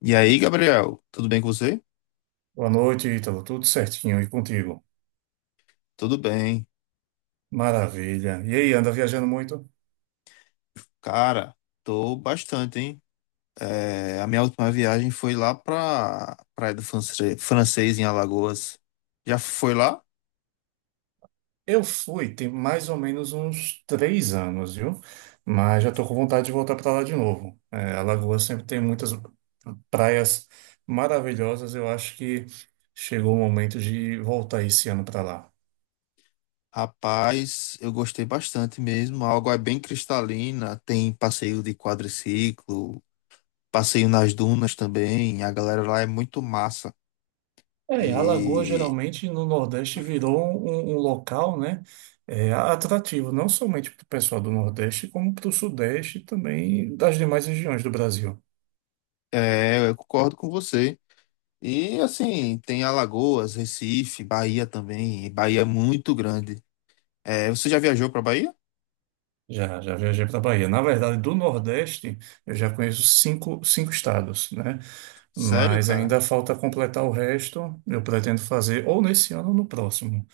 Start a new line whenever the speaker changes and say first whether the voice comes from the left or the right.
left: E aí, Gabriel, tudo bem com você?
right: Boa noite, Ítalo. Tudo certinho e contigo?
left: Tudo bem.
right: Maravilha. E aí, anda viajando muito?
left: Cara, tô bastante, hein? É, a minha última viagem foi lá pra Praia do Francês, em Alagoas. Já foi lá?
right: Eu fui, tem mais ou menos uns três anos, viu? Mas já tô com vontade de voltar para lá de novo. É, Alagoas sempre tem muitas praias maravilhosas. Eu acho que chegou o momento de voltar esse ano para lá.
left: Rapaz, eu gostei bastante mesmo. A água é bem cristalina, tem passeio de quadriciclo, passeio nas dunas também. A galera lá é muito massa.
right: É, Alagoas
left: E
right: geralmente no Nordeste virou um local, né, é, atrativo, não somente para o pessoal do Nordeste, como para o Sudeste e também das demais regiões do Brasil.
left: é, eu concordo com você. E assim, tem Alagoas, Recife, Bahia também. E Bahia é muito grande. É, você já viajou pra Bahia?
right: Já viajei para a Bahia. Na verdade, do Nordeste, eu já conheço cinco estados, né?
left: Sério,
right: Mas
left: cara?
right: ainda falta completar o resto. Eu pretendo fazer ou nesse ano ou no próximo.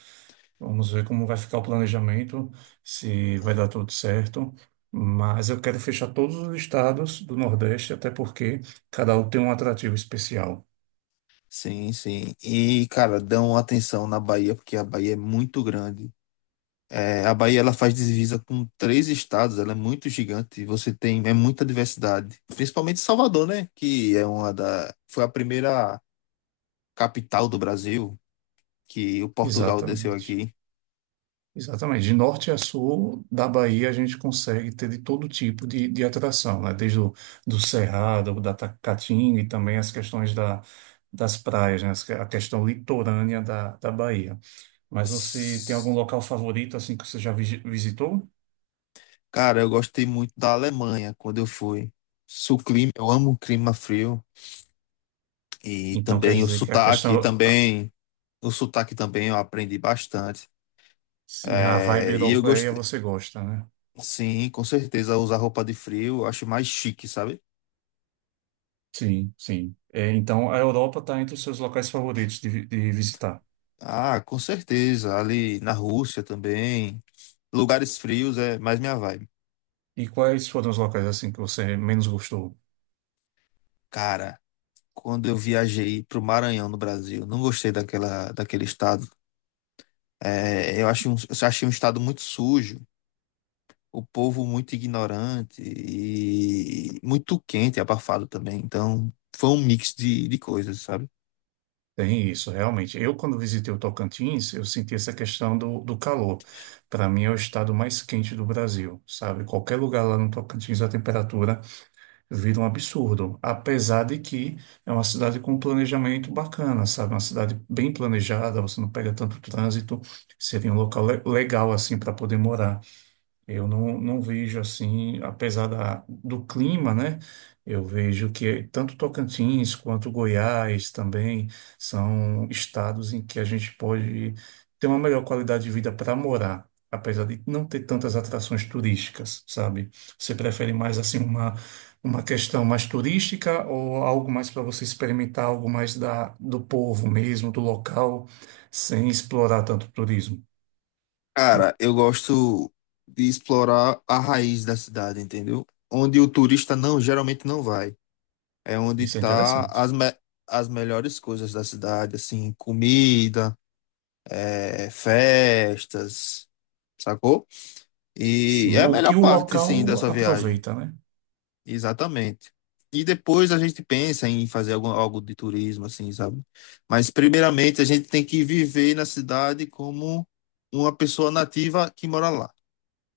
right: Vamos ver como vai ficar o planejamento, se vai dar tudo certo. Mas eu quero fechar todos os estados do Nordeste, até porque cada um tem um atrativo especial.
left: Sim, sim. E, cara, dão atenção na Bahia, porque a Bahia é muito grande. É, a Bahia ela faz divisa com 3 estados, ela é muito gigante e você tem é muita diversidade. Principalmente Salvador, né? Que é uma da foi a primeira capital do Brasil que o Portugal desceu
right: Exatamente.
left: aqui.
right: Exatamente. De norte a sul da Bahia, a gente consegue ter de todo tipo de atração, né? Desde o do Cerrado, Caatinga e também as questões das praias, né? A questão litorânea da Bahia. Mas você tem algum local favorito, assim, que você já visitou?
left: Cara, eu gostei muito da Alemanha quando eu fui. Se o clima, eu amo o clima frio e
right: Então, quer
left: também o
right: dizer que a
left: sotaque
right: questão,
left: também, eu aprendi bastante.
right: sim, a vibe
left: É, e eu
right: europeia
left: gostei,
right: você gosta, né?
left: sim, com certeza usar roupa de frio, eu acho mais chique, sabe?
right: Sim, sim. É, então, a Europa está entre os seus locais favoritos de visitar.
left: Ah, com certeza, ali na Rússia também, lugares frios é mais minha vibe.
right: E quais foram os locais, assim, que você menos gostou?
left: Cara, quando eu viajei pro Maranhão no Brasil, não gostei daquela daquele estado. É, eu achei um estado muito sujo. O povo muito ignorante e muito quente e abafado também. Então, foi um mix de coisas, sabe?
right: Tem isso, realmente. Eu, quando visitei o Tocantins, eu senti essa questão do calor. Para mim, é o estado mais quente do Brasil, sabe? Qualquer lugar lá no Tocantins, a temperatura vira um absurdo. Apesar de que é uma cidade com um planejamento bacana, sabe? Uma cidade bem planejada, você não pega tanto trânsito, seria um local legal, assim, para poder morar. Eu não, não vejo assim, apesar do clima, né? Eu vejo que tanto Tocantins quanto Goiás também são estados em que a gente pode ter uma melhor qualidade de vida para morar, apesar de não ter tantas atrações turísticas, sabe? Você prefere mais assim uma questão mais turística ou algo mais para você experimentar, algo mais do povo mesmo, do local, sem explorar tanto o turismo?
left: Cara, eu gosto de explorar a raiz da cidade, entendeu? Onde o turista não, geralmente não vai. É onde
right: Isso é
left: tá as,
right: interessante.
left: me as melhores coisas da cidade, assim, comida, é, festas, sacou? E
right: Sim,
left: é a
right: o
left: melhor
right: que o
left: parte, sim,
right: local
left: dessa viagem.
right: aproveita, né?
left: Exatamente. E depois a gente pensa em fazer algo de turismo, assim, sabe? Mas primeiramente a gente tem que viver na cidade como uma pessoa nativa que mora lá.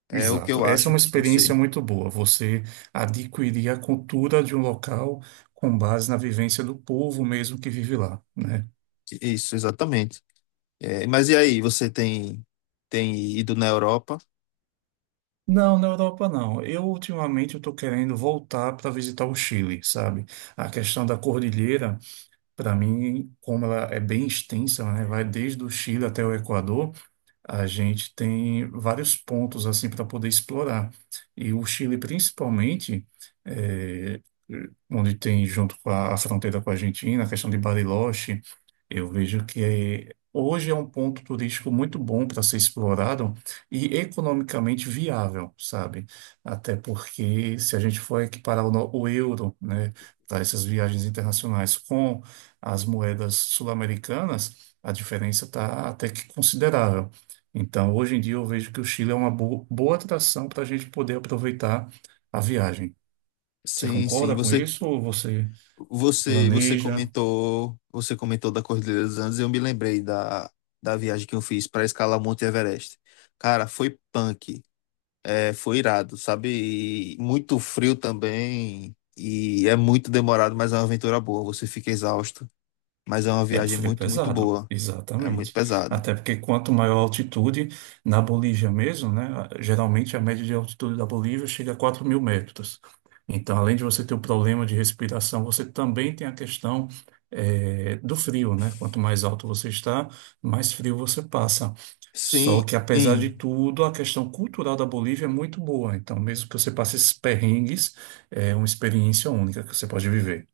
left: É o que
right: Exato.
left: eu
right: Essa é
left: acho
right: uma
left: que tem que
right: experiência
left: ser.
right: muito boa. Você adquirir a cultura de um local com base na vivência do povo mesmo que vive lá, né?
left: Isso, exatamente. É, mas e aí, tem ido na Europa?
right: Não, na Europa não. Eu ultimamente eu estou querendo voltar para visitar o Chile, sabe? A questão da cordilheira, para mim, como ela é bem extensa, né? Vai desde o Chile até o Equador. A gente tem vários pontos assim para poder explorar. E o Chile, principalmente, é, onde tem junto com a fronteira com a Argentina, a questão de Bariloche, eu vejo que hoje é um ponto turístico muito bom para ser explorado e economicamente viável, sabe? Até porque se a gente for equiparar o, no- o euro, né, para essas viagens internacionais com as moedas sul-americanas, a diferença está até que considerável. Então, hoje em dia, eu vejo que o Chile é uma boa atração para a gente poder aproveitar a viagem. Você
left: Sim, sim.
right: concorda com
left: Você,
right: isso ou você
left: você, você
right: planeja?
left: comentou, você comentou da Cordilheira dos Andes e eu me lembrei da viagem que eu fiz para escalar Monte Everest. Cara, foi punk. É, foi irado, sabe? E muito frio também. E é muito demorado, mas é uma aventura boa. Você fica exausto, mas é uma
right: É um
left: viagem
right: frio
left: muito, muito
right: pesado,
left: boa. É muito
right: exatamente.
left: pesada.
right: Até porque quanto maior a altitude, na Bolívia mesmo, né? Geralmente a média de altitude da Bolívia chega a 4.000 metros. Então, além de você ter o problema de respiração, você também tem a questão do frio, né? Quanto mais alto você está, mais frio você passa. Só
left: Sim,
right: que, apesar
left: e-
right: de tudo, a questão cultural da Bolívia é muito boa. Então, mesmo que você passe esses perrengues, é uma experiência única que você pode viver.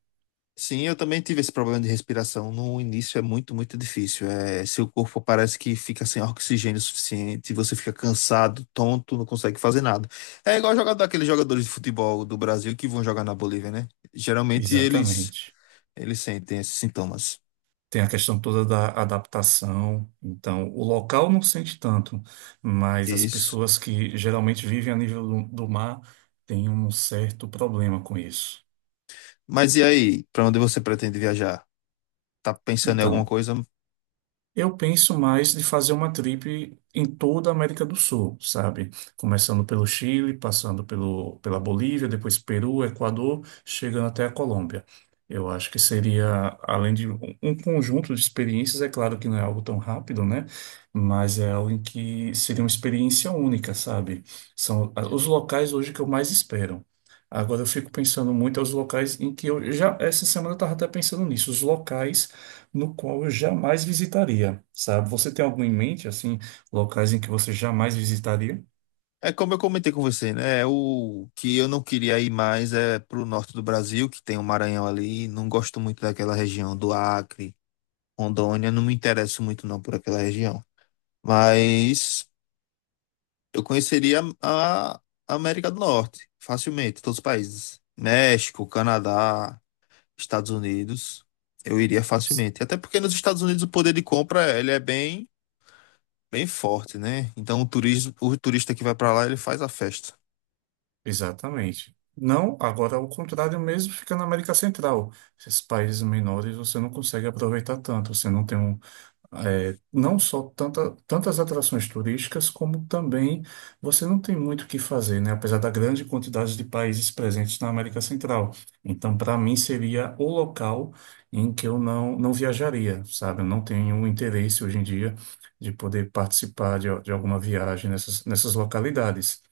left: sim, eu também tive esse problema de respiração. No início é muito, muito difícil. É, seu corpo parece que fica sem oxigênio suficiente, você fica cansado, tonto, não consegue fazer nada. É igual jogar daqueles jogadores de futebol do Brasil que vão jogar na Bolívia, né? Geralmente
right: Exatamente.
left: eles sentem esses sintomas.
right: Tem a questão toda da adaptação. Então, o local não sente tanto, mas as
left: Isso.
right: pessoas que geralmente vivem a nível do mar têm um certo problema com isso.
left: Mas e aí, pra onde você pretende viajar? Tá pensando em alguma
right: Então,
left: coisa?
right: eu penso mais de fazer uma trip em toda a América do Sul, sabe? Começando pelo Chile, passando pela Bolívia, depois Peru, Equador, chegando até a Colômbia. Eu acho que seria, além de um conjunto de experiências, é claro que não é algo tão rápido, né? Mas é algo em que seria uma experiência única, sabe? São ah, os locais hoje que eu mais espero. Agora eu fico pensando muito aos locais em que essa semana eu estava até pensando nisso, os locais no qual eu jamais visitaria, sabe? Você tem algum em mente, assim, locais em que você jamais visitaria?
left: É como eu comentei com você, né? É o que eu não queria ir mais é pro norte do Brasil, que tem o Maranhão ali. Não gosto muito daquela região do Acre, Rondônia. Não me interesso muito não por aquela região. Mas eu conheceria a América do Norte facilmente, todos os países. México, Canadá, Estados Unidos. Eu iria facilmente. Até porque nos Estados Unidos o poder de compra, ele é bem forte, né? Então o turismo, o turista que vai pra lá, ele faz a festa.
right: Exatamente. Não, agora ao contrário mesmo, fica na América Central. Esses países menores você não consegue aproveitar tanto, você não tem um, é, não só tantas atrações turísticas, como também você não tem muito o que fazer, né? Apesar da grande quantidade de países presentes na América Central. Então, para mim, seria o local em que eu não, não viajaria, sabe? Eu não tenho interesse hoje em dia de poder participar de alguma viagem nessas localidades.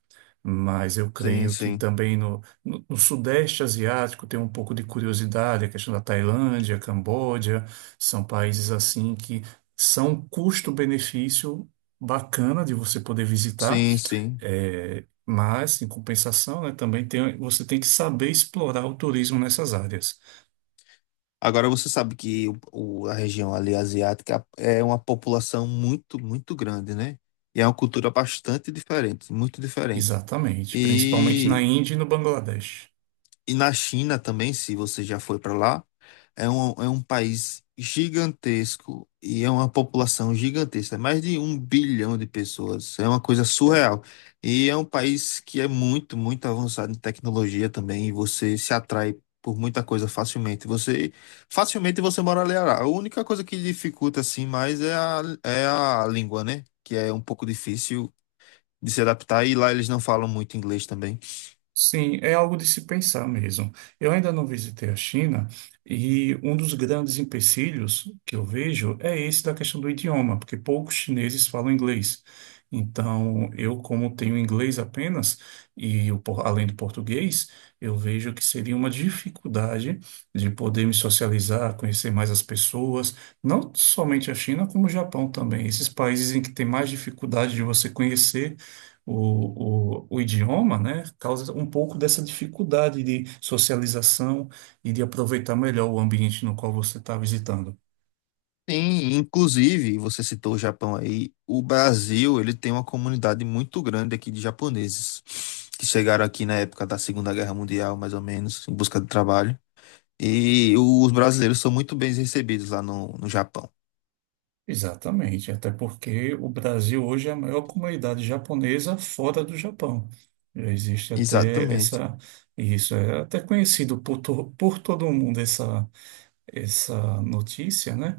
right: Mas eu
left: Sim,
right: creio que
left: sim.
right: também no Sudeste Asiático tem um pouco de curiosidade, a questão da Tailândia, Camboja, são países assim que são um custo-benefício bacana de você poder visitar,
left: Sim, sim.
right: é, mas, em compensação, né, também tem, você tem que saber explorar o turismo nessas áreas.
left: Agora você sabe que a região ali asiática é uma população muito, muito grande, né? E é uma cultura bastante diferente, muito diferente.
right: Exatamente, principalmente na
left: E
right: Índia e no Bangladesh.
left: E na China também, se você já foi para lá, é um país gigantesco e é uma população gigantesca, é mais de 1 bilhão de pessoas, é uma coisa surreal. E é um país que é muito, muito avançado em tecnologia também, e você se atrai por muita coisa facilmente. Você facilmente você mora ali. A única coisa que dificulta assim mais é é a língua, né? Que é um pouco difícil de se adaptar e lá eles não falam muito inglês também.
right: Sim, é algo de se pensar mesmo. Eu ainda não visitei a China e um dos grandes empecilhos que eu vejo é esse da questão do idioma, porque poucos chineses falam inglês. Então, eu, como tenho inglês apenas, e o além do português, eu vejo que seria uma dificuldade de poder me socializar, conhecer mais as pessoas, não somente a China, como o Japão também, esses países em que tem mais dificuldade de você conhecer o idioma, né, causa um pouco dessa dificuldade de socialização e de aproveitar melhor o ambiente no qual você está visitando.
left: Sim, inclusive, você citou o Japão aí, o Brasil, ele tem uma comunidade muito grande aqui de japoneses que chegaram aqui na época da Segunda Guerra Mundial, mais ou menos, em busca de trabalho. E os brasileiros são muito bem recebidos lá no Japão.
right: Exatamente, até porque o Brasil hoje é a maior comunidade japonesa fora do Japão. Já existe até
left: Exatamente.
right: essa, isso é até conhecido por todo mundo essa notícia, né?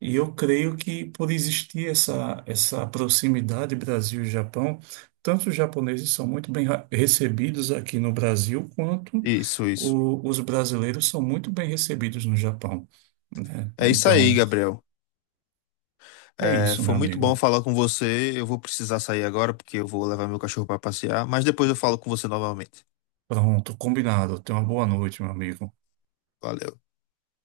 right: E eu creio que por existir essa proximidade Brasil e Japão, tanto os japoneses são muito bem recebidos aqui no Brasil, quanto
left: Isso, isso.
right: os brasileiros são muito bem recebidos no Japão, né?
left: É isso aí,
right: Então,
left: Gabriel.
right: é
left: É,
right: isso,
left: foi
right: meu
left: muito bom
right: amigo.
left: falar com você. Eu vou precisar sair agora porque eu vou levar meu cachorro para passear, mas depois eu falo com você novamente.
right: Pronto, combinado. Tenha uma boa noite, meu amigo.
left: Valeu.